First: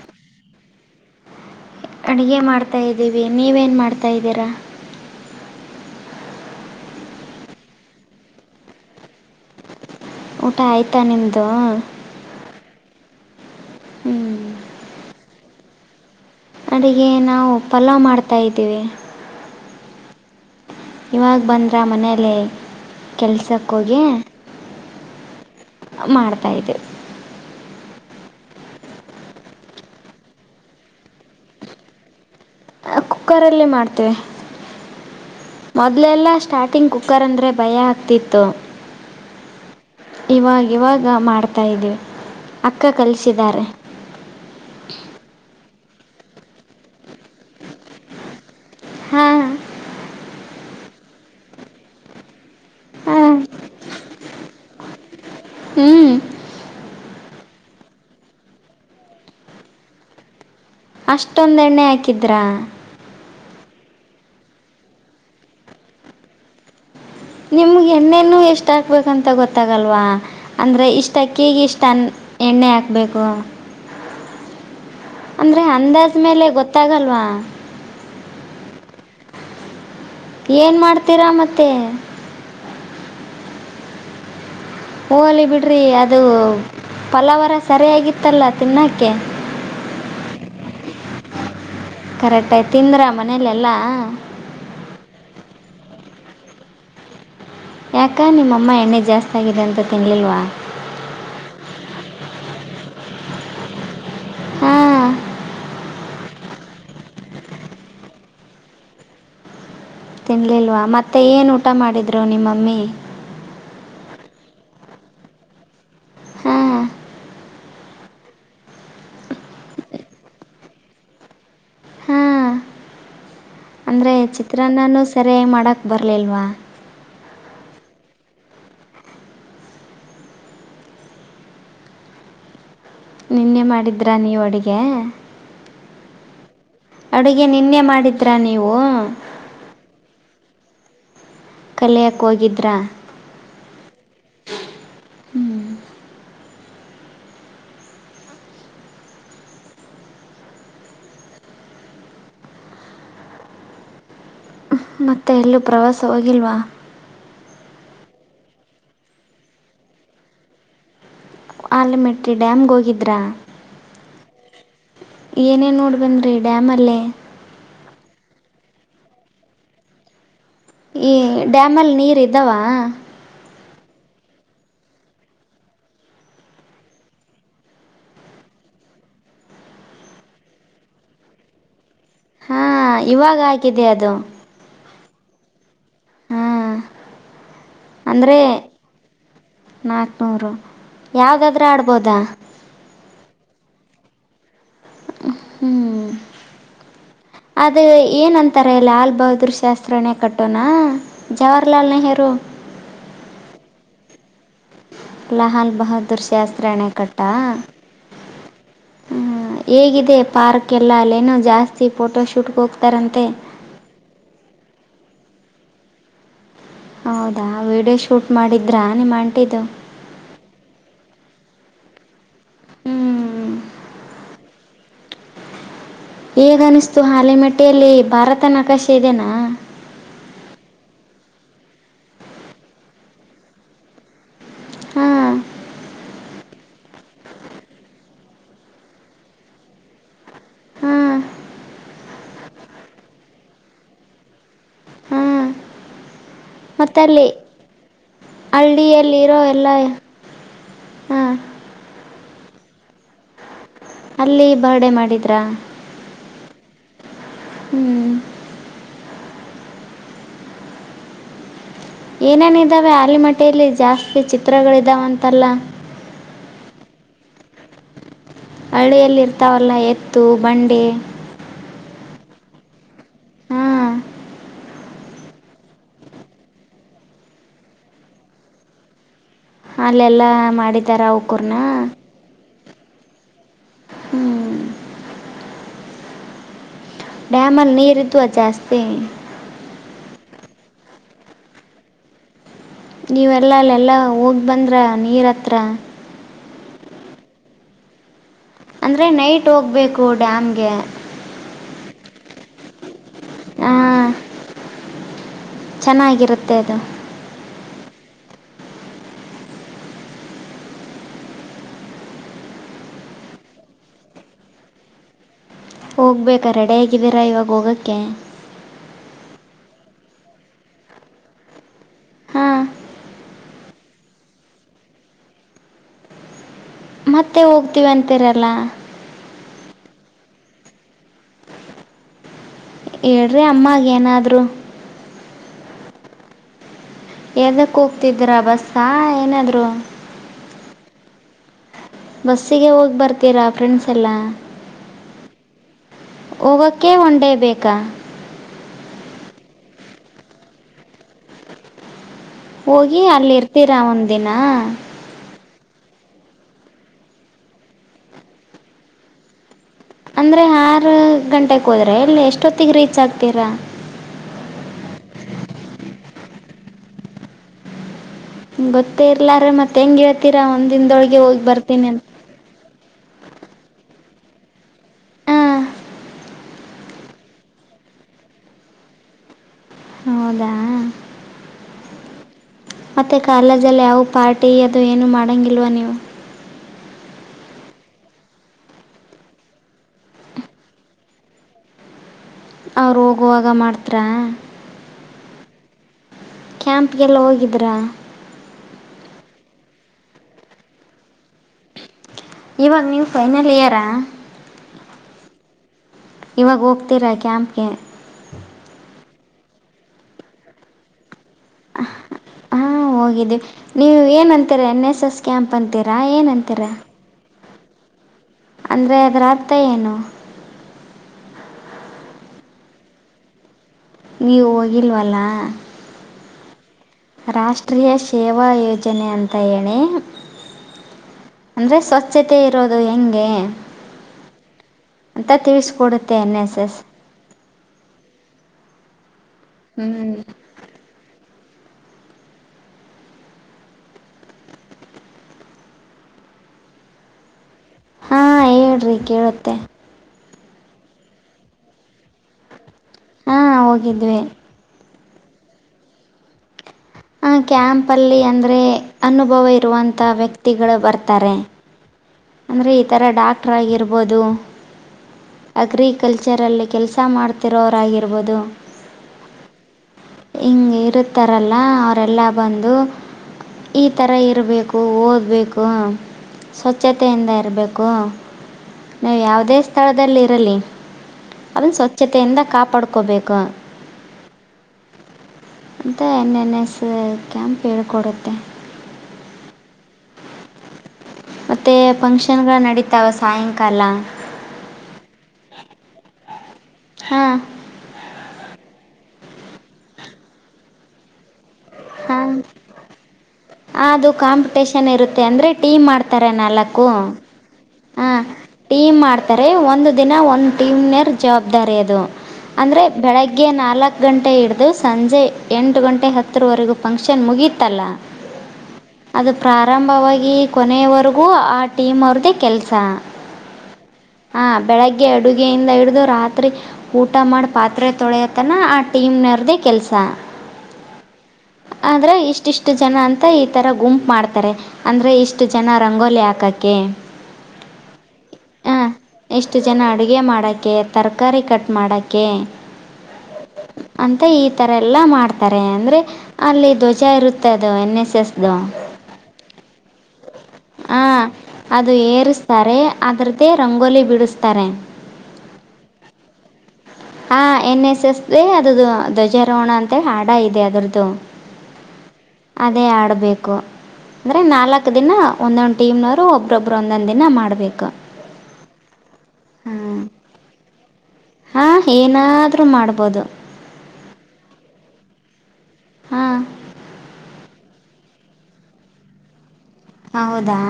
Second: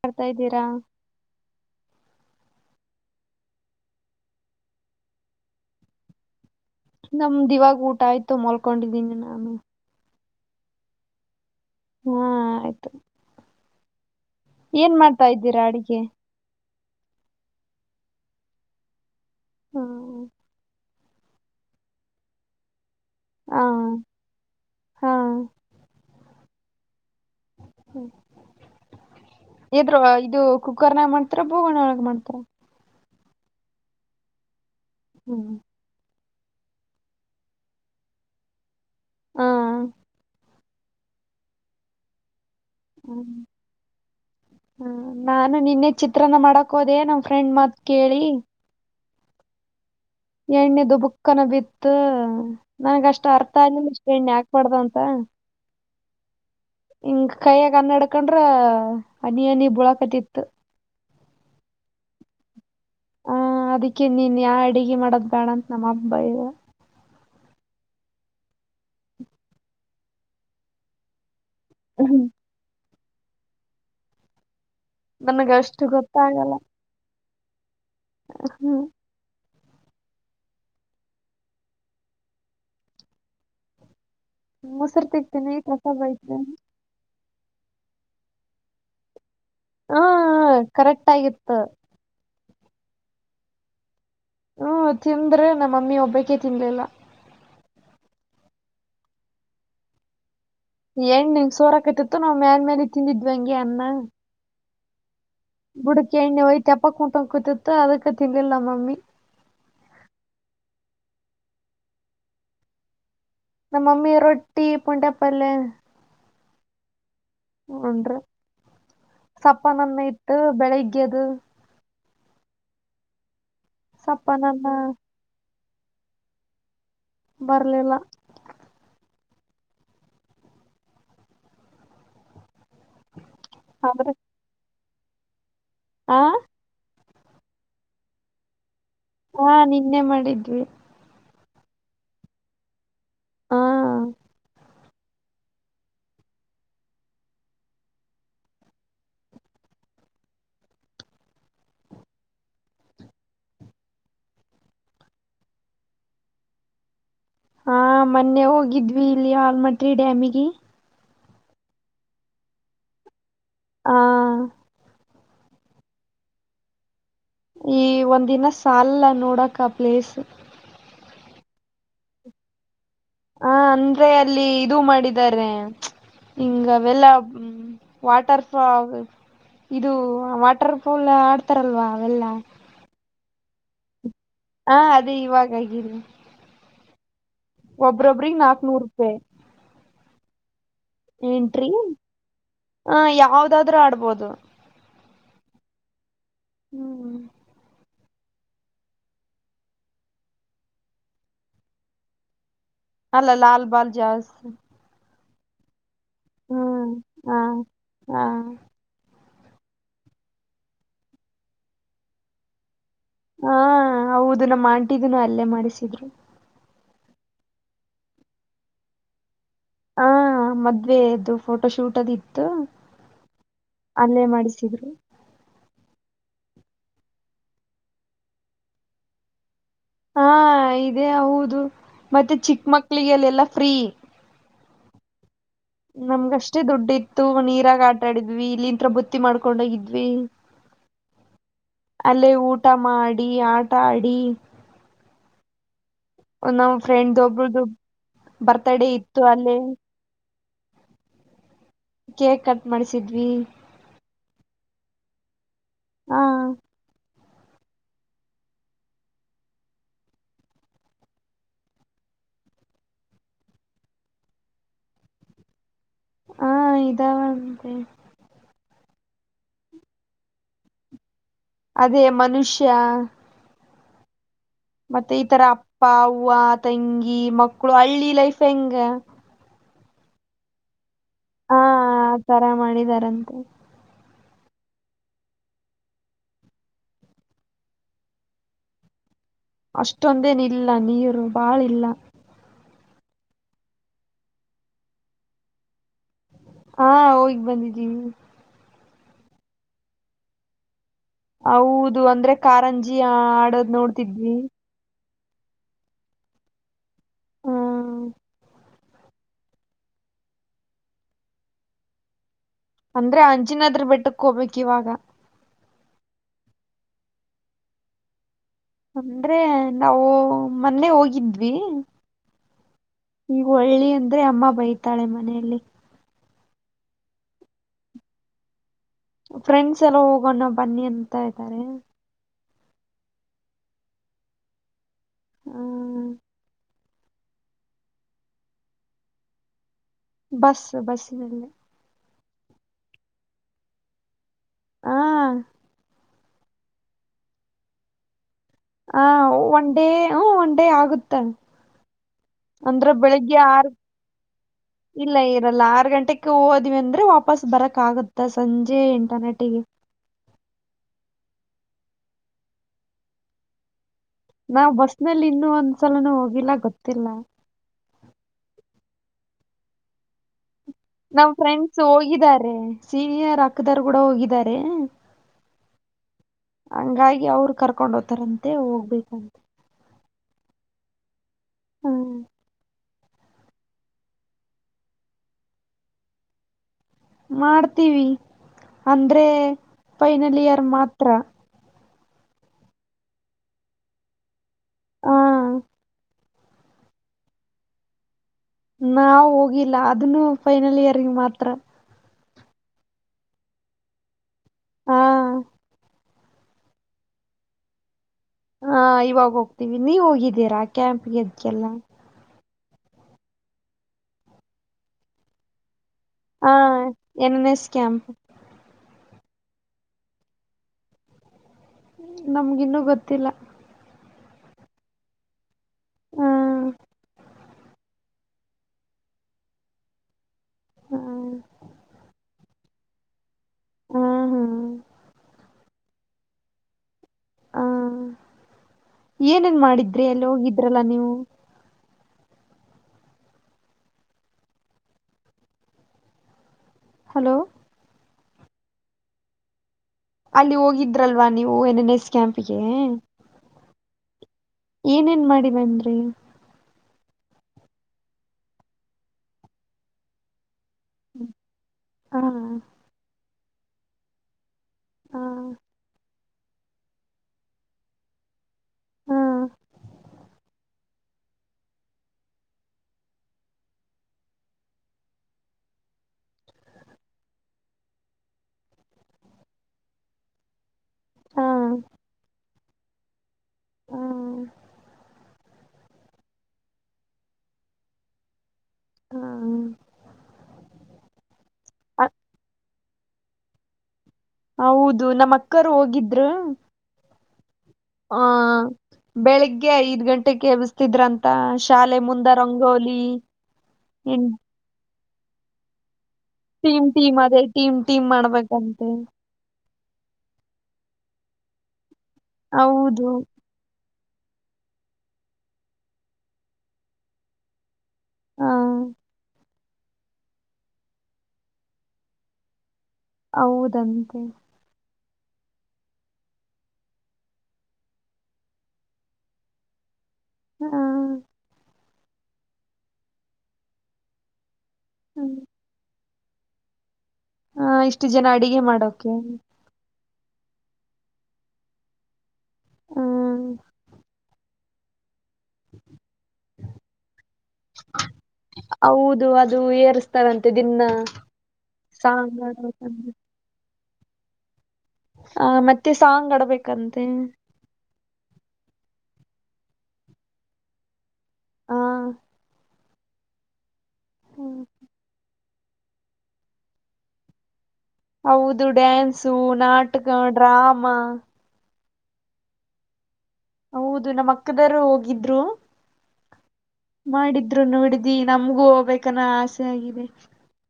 ಮಾಡ್ತಾ ಇದೀರಾ ಅಡಿಗೆ ಮಾಡ್ತಾ ಇದೀವಿ ನೀವೇನ್ ಮಾಡ್ತಾ ಇದೀರಾ ನಮ್ದುಇವಾಗ ಊಟ ಆಯ್ತು ಮಲ್ಕೊಂಡಿದೀನಿ ನಾನು ಊಟ ಆಯ್ತಾ ನಿಮ್ ಹುಂ ಆಯ್ತು ಹ್ಮ ಏನ್ ಮಾಡ್ತಾ ಇದ್ದೀರಾ ಅಡಿಗೆ ಅಡಿಗೆ ನಾವು ಪಲಾವ್ ಮಾಡ್ತಾ ಇದೇವೆ ಹ್ಮ್ ಇವಾಗ್ ಬಂದ್ರಾ ಮನೇಲೆ ಹ ಕೆಲ್ಸಕ್ಕೋಗಿ ಹಾ ಮಾಡ್ತಾ ಇದೆವಿ ಹ್ಮ ಇದ್ರುವ ಇದು ಕುಕ್ಕರ್ ನ್ಯಾಗ ಮಾಡ್ತೀರ ಭೂ ವಣಾ ಒಳಗ ಮಾಡ್ತೀರ ಕುಕ್ಕರಲ್ಲೆ ಮಾಡ್ತೇವೆ ಹ್ಮ್ ಮೊದಲ್ಲೆಲ್ಲ ಸ್ಟಾರ್ಟಿಂಗ್ ಕುಕ್ಕರ್ ಅಂದರೆ ಭಯ ಆಗ್ತಿತ್ತು ಆಂ ಇವಾಗ ಇವಾಗ ಮಾಡ್ತಾ ಇದ್ದೀವಿ ಅಕ್ಕ ಹ್ಮ ಕಲಿಸಿದ್ದಾರೆ ಹ್ಮ ನಾನು ನಿನ್ನೆ ಚಿತ್ರನ ಮಾಡಕ್ ಹೋದೆೇ ನಮ್ ಫ್ರೆಂಡ್ ಮಾತ್ ಕೇಳಿ ಹಾ ಎಣ್ಣೆ ದುಬುಕ್ಕನ ಬಿತ್ತು ನನ್ಗಷ್ಟು ಹಾಂ ಅರ್ಥ ಅಂದ ಇಷ್ಟ ಎಣ್ಣೆ ಹಾಕ್ಬಾರ್ದ ಅಂತ ಹ ಹ್ಞೂ ಹಿಂಗ್ ಕೈಯಾಗ ಅನ್ನಾಡ್ಕೊಂಡ್ರ ಹನಿ ಹನಿ ಬುಳಕತಿತ್ತು ಅಷ್ಟೊಂದೆಣ್ಣೆ ಹಾಕಿದ್ರಾ ಹಾ ಅದಕ್ಕೆ ನೀನ್ ಯಾ ಅಡುಗೆ ಮಾಡದ್ ಬೇಡ ಅಂತ ನಮ್ಮ ಹಬ್ಬ ಇ ನಿಮ್ಗೆ ಎಣ್ಣೆನು ಎಷ್ಟ ಹಾಕ್ಬೇಕಂತ ಗೊತ್ತಾಗಲ್ವಾ ಅಂದ್ರೆ ಇಷ್ಟ ಕೇಗೆಿಷ್ಟು ಅನ್ನ ಎಣ್ಣೆ ಹಾಕ್ಬೇಕು ನನಗ ಅಂದ್ರೆ ಅಷ್ಟು ಅಂದಾಜ ಮೇಲೆ ಗೊತ್ತಾಗಲ್ಲ ಗೊತ್ತಾಗಲ್ವಾ ಹ್ಮ್ ಏನ್ ಮಾಡ್ತೀರಾ ಮತ್ತೆ ಉಸರುತಿಗ್ತೀನಿ ಈ ಪ್ರಸಬಯತ ಫಲವರ ಸರಿಯಾಗಿತ್ತಲ್ಲ ತಿನ್ನೋಕ್ಕೆ ಹಾ ಕರೆಕ್ಟ್ ಆಗಿತ್ತು ಕಟಾಯ ತಿಂದ್ರ ಮನೇಲೆೆಲ್ಲಾ ಹ್ಮ ತಿಂದ್ರೆ ನಮ್ಮಮ್ಮಿ ಒಬ್ಬಕೆ ತಿನ್ಲಿಲ್ಲ ಯಾಕ ನಿಮ್ಮಮ್ಮ ಎಣ್ಣೆ ಜಾಸ್ತಿ ಆಗಿದೆ ಅಂತ ತಿನ್ಲಿಲ್ವಾ ಎಣ್ಣ ಸೋರಕೈತಿತ್ತು ನಾವ್ ಮ್ಯಲ್ ಮೇಲೆ ತಿಂದಿದ್ವಿ ಹಂಗೆ ಅನ್ನ ಹಾಂ ಬುಡಕಿ ಎಣ್ಣೆ ವಯಿತೆಪ್ಪಕ್ಕೂಟಂ ಕುೂತಿತ್ತು ಅದಕ್ಕೆ ತಿನ್ನಿಲ್ಲ ಮಮ್ಮಿ ತಿನ್ಲಿಲ್ವಾ ಮತ್ತೆ ಏನ್ ಊಟ ಮಾಡಿದ್ರು ನಿಮ್ಮಮ್ಮಿ ನಮ್ಮಮ್ಮಿ ರೊಟ್ಟಿ ಪುೊಂಡೆಪ್ಪಲ್ಲ ಹಾಂ ಹನ್ಿ ಸಪ್ಪನನ್ನ ಇಟ್ಟ ಬೆಳಗ್ದ ಹಾಂ ಅಂದರೆ ಸಪ್ಪನನ್ನ ಚಿತ್ರಾನ್ನೂ ಸೆರಿ ಮಾಡೋಕ್ಕೆ ಬರಲಿಲ್ವಾ ಬರ್ಲಿಲ್ಲ ನಿನ್ನೆ ಆದ್ರೆ ಮಾಡಿದ್ರಾ ನೀವು ಅಡುಗೆ ಆ ಅಡುಗೆ ನಿನ್ನೆ ಮಾಡಿದ್ರಾ ನೀವು ಹಾ ನಿನ್ನೆ ಮಾಡಿದ್ವಿ ಕಲಿಯಕ್ಕೆ ಹೋಗಿದ್ರಾ ಹಾ ಮತ್ತೆ ಎಲ್ಲೂ ಪ್ರವಾಸ ಹೋಗಿಲ್ವಾ ಹಾ ಮೊನ್ನೆ ಹೋಗಿದ್ವಿ ಇಲ್ಲಿ ಆಲ್ಮಟ್ರಿ ಡ್ಯಾಮಿಗೆ ಆಲಮೆಟ್ಟಿ ಡ್ಯಾಮ್ಗೆ ಹೋಗಿದ್ರಾ ಹಾ ಏನೇನ್ ನೋಡ್ಬೇನ್ರಿ ಡ್ಯಾಮ್ ಅಲ್ಲೇ ಈ ಒಂದಿನ ಸಾಲ ನೋಡಕ್ ಆ ಪ್ಲೇಸ್ ಈ ಡ್ಯಾಮಲ್ಲಿ ನೀರು ಇದ್ದಾವ ಹ ಅಂದ್ರೆ ಅಲ್ಲಿ ಇದು ಮಾಡಿದ್ದಾರೆ ಇಂಗ ವಲ್ಲ ವಾಟರ್ಫಾಲ್ ಇದು ವಾಟರ್ ಪೂಲ್ ಆಡ್ತಾರಲ್ವಾ ಅವೆಲ್ಲಾ ಹಾ ಇವಾಗ ಹಾಕಿದೆ ಅದು ಹಾ ಅದೇ ಇವಾಗಗಿ ಅಂದ್ರೆ ಒಬ್ರೊಬ್ರಿಗೆ ನಾಕ್ನೂರು ನಾಕ್ನೂರು ಎಏಂಟ್ರಿ ಹ ಯಾವ್ದಾದ್ರೂ ಆಡ್ಬೋದು ಹ್ಮ್ ಹ್ಮ್ ಏನಂತಾರೆ ಲಾಲ್ ಬಹದ್ದೂರ್ ಶಾಸ್ತ್ರನೇ ಕಟ್ಟೋಣ ಜವಾಹರ್ಲಾಲ್ ನೆಹರು ನಲ್ಲ ಲಾಲ್ಬಾಲ್ ಜಾಸ್ ಲಹಾಲ್ ಬಹ್ದೂರ್ ಶಾಸ್ತ್ರಣೆ ಹ್ಮ್ ಕಟ್ಟ ಹ ಹ ಹ ಹೇಗಿದೆ ಪಾರ್ಕ್ ಎಲ್ಲ ಅಲ್ಲೇನೋ ಜಾಸ್ತಿ ಫೋಟೋ ಶೂಟ್ಗೆ ಹೋಗ್ತ ಹಾ ಹೌದು ನಮ್ಮ ಆಂಟಿದನು ಅಲ್ಲೇ ಮಾಡಿಸಿದ್ರು ಹೌದಾ ವೀಡಿಯೋ ಶೂಟ್ ಮಾಡಿದ್ರ ನಿಮ್ಮ ಅಂಟಿದ್ದು ಹಾ ಮದ್ವೆ ಅದು ಫೋಟೋ ಶೂಟ್ ಅದ ಇತ್ತು ಹ್ಮ್ ಅಲ್ಲೇ ಮಾಡಿಸಿದ್ರು ಹೇಗ ಅನಿಸ್ತು ಹಾಲೆಮೆಟ್ಟೆಯಲ್ಲಿ ಭಾರತ ನಕಾಶೆ ಇದೆನಾ ಹಾ ಇದೇ ಹೌದು ಮತ್ತೆ ಚಿಕ್ಕ ಮಕ್ಳಿಗೆಲ್ಲ ಎಲ್ಲಾ ಫ್ರೀ ಹಾ ನಮ್ಗ ಅಷ್ಟೇ ದುಡ್ಡಿ ಇತ್ತು ನೀರಾಗ ಆಟಾಡಿದ್ವಿ ಇಲ್ಲಿಂತ್ರರ ಬುತ್ತಿ ಮಾಡ್ಕೊಂಡೋಗಿದ್ವಿ ಹಾ ಅಲ್ಲೇ ಊಟ ಮಾಡಿ ಆಟಾಡಿ ಮತ್ತ ಅಲ್ಲಿ ಒಬ್ರದು ಬರ್ತ್ಡೇ ಇತ್ತು ಹಳ್ಳಿಯಲ್ಲಿರೋ ಅಲ್ಲೇ ಎಲ್ಲ ಹ್ಮ ಕೇಕ್ ಕಟ್ ಮಾಡಿಸಿದ್ವಿ ಅಲ್ಲಿ ಬರ್ಡೆ ಮಾಡಿದ್ರಾ ಹಾ ಹ್ಮ್ ಏನೇನಿದ್ದಾವೆ ಆಲಿಮಟ್ಟೆಯಲ್ಲಿ ಜಾಸ್ತಿ ಚಿತ್ರಗಳಿದ್ದಾವಂತಲ್ಲ ಹಾ ಇದಾವ ಹಳ್ಳಿಯಲ್ಲಿ ಇರ್ತಾವಲ್ಲ ಎತ್ತು ಬಂಡೆ ಅದೇ ಮನುಷ್ಯ ಹಾ ಮತ್ತೆ ಈತರ ಅಪ್ಪ ಹೂವ ತಂಗಿ ಮಕ್ಕಳು ಹಳ್ಳಿ ಲೈಫ್ ಹೆಂಗ ಅಲ್ಲೆಲ್ಲಾ ಮಾಡಿದಾರ ಅವಕೂರ್ನ ಎ ಮಾಡಿದಾರಂತೆ ಹ್ಮ್ ಡ್ಯಾಮಲ್ಲಿ ನೀರಿದ್ದ್ ಜಾಸ್ತಿ ಅಷ್ಟೊಂದೇನಲ್ಲ ನೀರು ಬಾಳಿಲ್ಲ ನೀವೆಲ್ಲ ಅಲ್ಲ ಎಲ್ಲ ಹೋಗಿ ಬಂದ್ರ ನೀರ್ ಹತ್ರ ಹಾ ಹೋಗಿ ಬಂದಿದ್ದೀ ಅಂದ್ರೆ ನೈಟ್ ಹೋಗ್ಬೇಕು ಡ್ಯಾಮ್ಗೆ ಹೌದು ಅಂದ್ರೆ ಕಾರಂಜಿ ಹಾ ಆಡೋದ್ ನೋಡ್ತಿದ್ವಿ ಚೆನ್ನಾಗಿರುತ್ತೆ ಅದು ಹ್ಮ್ ಅಂದ್ರೆ ಅಂಜಿನದ್ರ ಬೆಟ್ಟಕ್ಕೆ ಹೋಗ್ಬೇಕಕ್ ಇವಾಗ ಹೋಗ್ಬೇಕಾ ರೆಡ ಆಗಿದ್ದೀರಾ ಇವಾಗ ಹೋಗೋಕ್ಕೆ ಅಂದ್ರೆ ನಾವು ಮೊನ್ನೆ ಹೋಗಿದ್ವಿ ಹಾ ಈ ಒಳ್ಳಿ ಅಂದ್ರೆ ಅಮ್ಮ ಬೈತಾಳೆ ಮನೆಯಲ್ಲಿ ಮತ್ತೆ ಹೋಗ್ತಿವಿ ಅಂತರಲ್ಲ ಫ್ರೆಂಡ್ಸ್ ಎಲ್ಲ ಹೋಗೋಣ ಬನ್ನಿ ಅಂತ ಇದ್ದಾರೆ ಹೇಳ್ರಿ ಅಮ್ಮಗ ನಾದರೂ ಹ್ಮ್ ಎದಕ್ ಹೋಗ್ತಿದೀರಾ ಬಸ್ಸಾ ಏನಾದ್ರು ಬಸ್ ಬಸ್ಸಿನಲ್ಲಿ ಬಸ್ಸಿಗೆ ಹೋಗಿ ಬರ್ತೀರಾ ಫ್ರೆಂಡ್ಸ್ ಎಲ್ಲಾ ಹಾ ಹೋಗಕ್ಕೇ ಒಂಡೇ ಬೇಕಾ ಹ ಒನ್ ಡೇ ಹ ಒನ್ ಡೇ ಆಗುತ್ತೆ ಅಂದ್ರೆ ಹೋಗಿ ಅಲ್ಲಿ ಬೆಳಿಗ್ಗೆ ಆರ್ ಇರ್ತೀರಾ ಒಂದಿನ ಇಲ್ಲ ಲ್ಲ ಆರ್ರು ಗಂಟೆಗೆ ಹೋದ್ವಿ ಅಂದ್ರೆ ವಾಪಸ್ ಬರಕ್ ಆಗುತ್ತಾ ಸಂಜೆ ಇಂಟರ್ನೆಟಿಗೆ ಅಂದ್ರೆ ಆರು ಗಂಟೆಗೆ ಹೋದ್ರೆ ಇಲ್ಲಿ ಎಷ್ಟೊತ್ತಿಗೆ ರೀಚ್ ಆಗ್ತೀರಾ ನಾವ್ ಬಸ್ನಲ್ಲಿ ಇನ್ನು ಒಂದ್ಸಲನು ಹೋಗಿಲ್ಲ ಗೊತ್ತಿಲ್ಲ ಗೊತ್ತೇ ಇರ್ಲಾರ ಮತ್ತೆ ಹೆಂಗ ಹೇಳ್ತೀರಾ ಒಂದ ನಮ್ ಫ್ರೆಂಡ್ಸ್ ಹೋಗಿದ್ದಾರೆ ಸೀನಿಯರ್ ಅಕ್ಕದಾರ ಕೂಡ ಹೋಗಿದ್ದಾರೆ ಹಾಂ ಹಂಗಾಗಿ ಅವ್ರು ಕರ್ಕೊಂಡೋಗ್ತಾರಂತೆ ಹೋಗ್ಬೇಕಂತೆ ಹೌದಾ ಹ್ಮ್ ಮತ್ತೆ ಕಾಲೇಜಲ್ಲಿ ಯಾವ ಪಾರ್ಟಿ ಅದು ಏನುೂ ಮಾಡಂಗಿಲ್ವಾ ನೀವು ಮಾಡ್ತೀವಿ ಅಂದ್ರೆ ಫೈನಲ್ ಇಯರ್ ಮಾತ್ರ ಅವ್ರು ಹೋಗುವಾಗ ಮಾಡ್ತಾರ ಹ್ಮ ಕ್ಯಾಂಪ್ಗೆಲ್ಲ ಹೋಗಿದ್ರಾ. ನಾವ ಹೋಗಿಲ್ಲ ಅದನ್ನು ಫೈನಲ್ ಇಯರ್ಗೆ ಮಾತ್ರ. ಇವಾಗ ನೀವು ಫೈನಲ್ ಇಯರಾ. ಹಾ. ಇವಾಗ ಹೋಗ್ತೀರಾ ಕ್ಯಾಂಪ್ಗೆ. ಹಾ ಇವಾಗ ಹೋಗ್ತೀವಿ ನೀವ ಹೋಗಿದ್ದೀರಾ ಕ್ಯಾಂಪ್ ಎದಗೆಲ್ಲ. ಹಾ ಹೋಗಿದ್ದೀವಿ ನೀವು ಏನಂತೀರಾ ಎನ್ ಎಸ್ ಎಸ್ ಕ್ಯಾಂಪ್ ಅಂತೀರಾ ಹಾ ಏನಂತೀರಾ. N N S camp. ಅಂದ್ರೆ ಅದರಥ ಏನು. ನಮ್ಗಿನ್ನುೂ ಗೊತ್ತಿಲ್ಲ. ನೀವು ಹೋಗಿಲ್ವಲ್ಲಾ. ಹಾ ರಾಷ್ಟ್ರೀಯ ಸೇವಾ ಯೋಜನೆ ಅಂತ ಹೇಳಿ. ಹಾ ಅಂದ್ರೆ ಸ್ವಚ್ಛತೆ ಇರೋದು ಹೆಂಗೆ. ಹಾ ಹಾ ಅಂತ ತಿಳಿಸಕೊಡುತ್ತೆ ಎನ್ ಎಸ್ ಎಸ್ ಹಾ ಏನೇನ್ ಮಾಡಿದ್ರಿ ಹ್ಞೂ ಎಲ್ಲಿ ಹೋಗಿದ್ರಲ್ಲ ನೀವು. ಹಲೋ. ಹಾ ಹೇಳ್ರಿ ಕೇಳುತ್ತೆ. ಅಲ್ಲಿ ಹೋಗಿದ್ರಲ್ವಾ ನೀವು ಎನ್ ಎನ್ ಎಸ್ ಕ್ಯಾಂಪ ಗೆ. ಹಾ ಹೋಗಿದ್ವಿ. ಏನೇನ್ ಮಾಡಿವೇನ್ರಿ. ಆ ಕ್ಯಾಂಪ ಅಲ್ಲಿ ಅಂದ್ರೆ ಅನುಭವ ಇರುವಂತ ವ್ಯಕ್ತಿಗಳು ಬರ್ತಾರೆ. ಆ, ಅಂದ್ರೆ ಈ ತರ ಡಾಕ್ಟ್ರ ಆಗಿರ್ಬೋದು. ಆ, ಅಗ್ರಿಕಲ್ಚರಲ್ಲಿ ಕೆಲಸ ಮಾಡ್ತಿರೋರಾಗಿರ್ಬೋದು. ಹಾ. ಹಿಂಗೆ ಇರುತ್ತಾರಲ್ಲ ಅವರೆಲ್ಲ ಬಂದು. ಈ ಥರ ಇರಬೇಕು ಓದಬೇಕು ಸ್ವಚ್ ಸ್ವಚ್ಛತೆಯಿಂದ ಇರಬೇಕು ನೀವು ಯಾವುದೇ ಸ್ಥಳದಲ್ಲಿರಲಿ. ಆ, ಅದನ್ನ ಸ್ವಚ್ಛತೆಯಿಂದ ಕಾಪಾಡ್ಕೋಬೇಕು. ಆ, ಅಂತ ಎನ್ ಎನ್ ಎಸ್ ಕ್ಯಾಂಪ್ ಹೇಳ್ಕೊಡುತ್ತೆ. ಹಾ. ಮತ್ತೆ ಅ- ಫಂಕ್ಷನ್ಗಳ ನಡೀತಾವ ಸಾಯಂಕಾಲ. ಹ ಹೌದು ನಮ್ಮ್ ಅಕ್ಕರು ಹೋಗಿದ್ರರು. ಹಾ. ಹ ಬೆಳಿಗ್ಗೆ ಐದ್ ಗಂಟೆೆಗೆ ಎಿಸ್ತಿದ್ರಂತ. ಹ ಅದು ಕಾಂಪಿಟೇಷನ್ ಇರುತ್ತೆ ಅಂದ್ರೆ ಟೀಮ್ ಮಾಡ್ತ. ಥರ ನಾಲ್ಕು. ಟೀಮ್ ಟೀಮ್ ಅದೇ ಟೀಮ್ ಹ ಟೀಮ್ ಮಾಡ್ಬೇಕಂತೆ ಟೀಮ್ ಮಾಡ್ತಾರೆ ಒಂದು ದಿನ ಒಂದ್ ಟೀಮ್ನರ್. ಜವಾಬ್ದಾರಿ ಅದು ಅಂದರೆ ಹೌದು ಬೆಳಗ್ಗೆ ನಾಲ್ಕು. ಗಂಟೆ ಹಿಡಿದು ಸಂಜೆ ಎಂಟು ಗಂಟೆ ಹತ್ತರವರೆಗೂ ಫಂಕ್ಷನ್ ಮುಗಿಯಿತಲ್ಲ. ಆ, ಅದು ಪ್ರಾರಂಭವಾಗಿ ಕೊನೆಯವರೆಗೂ ಆ ಟೀಮ್ ಅವ್ರ್ದೇ ಕೆಲ್ಸ. ಹೌದಂತೆ. ಗೆ ಅಡುಗೆಯಿಂದ ಹಿಡಿದು ರಾತ್ರಿ ಊಟ ಮಾಡಿ ಪಾತ್ರೆ ತೊಳೆಯತನ ಆ ಟೀಮ್ನರ್ದ ಕೆಲಸ. ಹ್ಮ್. ಆದ್ರೆ ಇಷ್ಟ ಇಷ್ಟು ಜನ ಅಂತ ಈ ತರ ಗುಂಪು ಮಾಡ್ತಾರೆ ಅಂದ್ರೆ ಹ್ಮ್. ಇಷ್ಟು ಜನ ರ. ಹಂಗೋಲ್ ಹಾಕಕ್ಕೆ. ಹಾ ಇಷ್ಟು ಜನ ಅಡಿಗೆ ಮಾಡೋಕೆ. ಎಷ್ಟು ಜನ ಅಡುಗೆ ಮಾಡೋಕ್ಕೆ ತರಕಾರಿ ಕಟ್ ಮಾಡೋಕ್ಕೆ. ಹ್ಮ. ಅಂತ ಈ ತರ ಎಲ್ಲಾ ಮಾಡ್ತಾರೆ ಅಂದ್ರೆ. ಅಲ್ಲಿ ಧ್ವಜ ಇರುತ್ತೆ ಅದು ಎನ್ ಎಸ್ ಎಸ್್ದ ಹೌದು ಅದು ಏರಿಸ್ತಾರಂತೆ ದಿನ ಆ. ಅದು ಸಾಂಗ್ ಅರುಸ್ತಾರೆ ರೆ ಆಡ್ಬೇಕಂದ್ರೆ ಅದ್ರದ್ದೇ ರಂಗೋಲಿ ಬಿಡಿಸ್ತಾರೆ ಹ ಮತ್ತೆ ಸಾಂಗ್ ಆಡ್ಬೇಕು ಹಾ ಎನ್ ಎಸ್ ಸದ್ದೆ ಅದದು ಧ್ವಜಾರೋಹಣ ಅಂತ ಹಾಡ ಇದೆ ಅದರದ್ದು ಹಾ ಅದೇ ಆಡಬೇಕು ಅಂದ್ರೆ ನಾಲ್ಕ್ ದಿನ ಒಂದೊಂದ್ ಟೀಮ್ನವರು ಒಬ್ಬ್ರೊಬ್ರು ಒಂದೊಂದ್ ದಿನ ಮಾಡ್ಬೇಕು ಹೌದು ಡ್ಯಾನ್ಸು ನಾಟಕ ಡ್ರಾಮಾ ಹ ಏನಾದ್ರೂ ಮಾಡ್ಬೋದು ಹೌದು ನಮ್ಮ ಅಕ್ಕದಾರರು ಹೋಗಿದ್ರು ಹಾ ಹಡಿದಿ ನಮ್ಗೂ ಹೋಗ್ಬೇಕನ್ನ ಆಸೆ ಆಗಿದೆ ಹೌದಾ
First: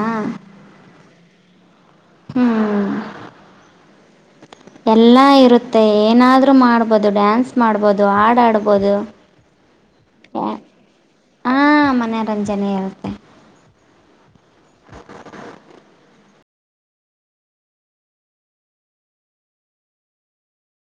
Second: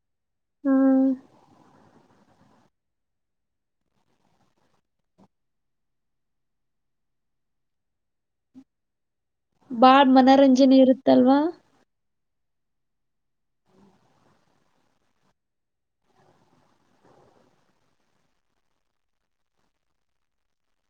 ಹ್ಮ್ ಹ್ಮ್ ಎಲ್ಲ ಇರುತ್ತೆ ಏನಾದ್ರೂ ಮಾಡ್ಬೋದು ಡ್ಯಾನ್ಸ್ ಮಾಡ್ಬೋದು ಹಡಾಡ್ಬೋದು ಬಾಡ್ ಮನರಂಜನೆ ಇರುತ್ತಲ್ವಾ ಮರಂಜನೆ ಇರುತ್ತೆ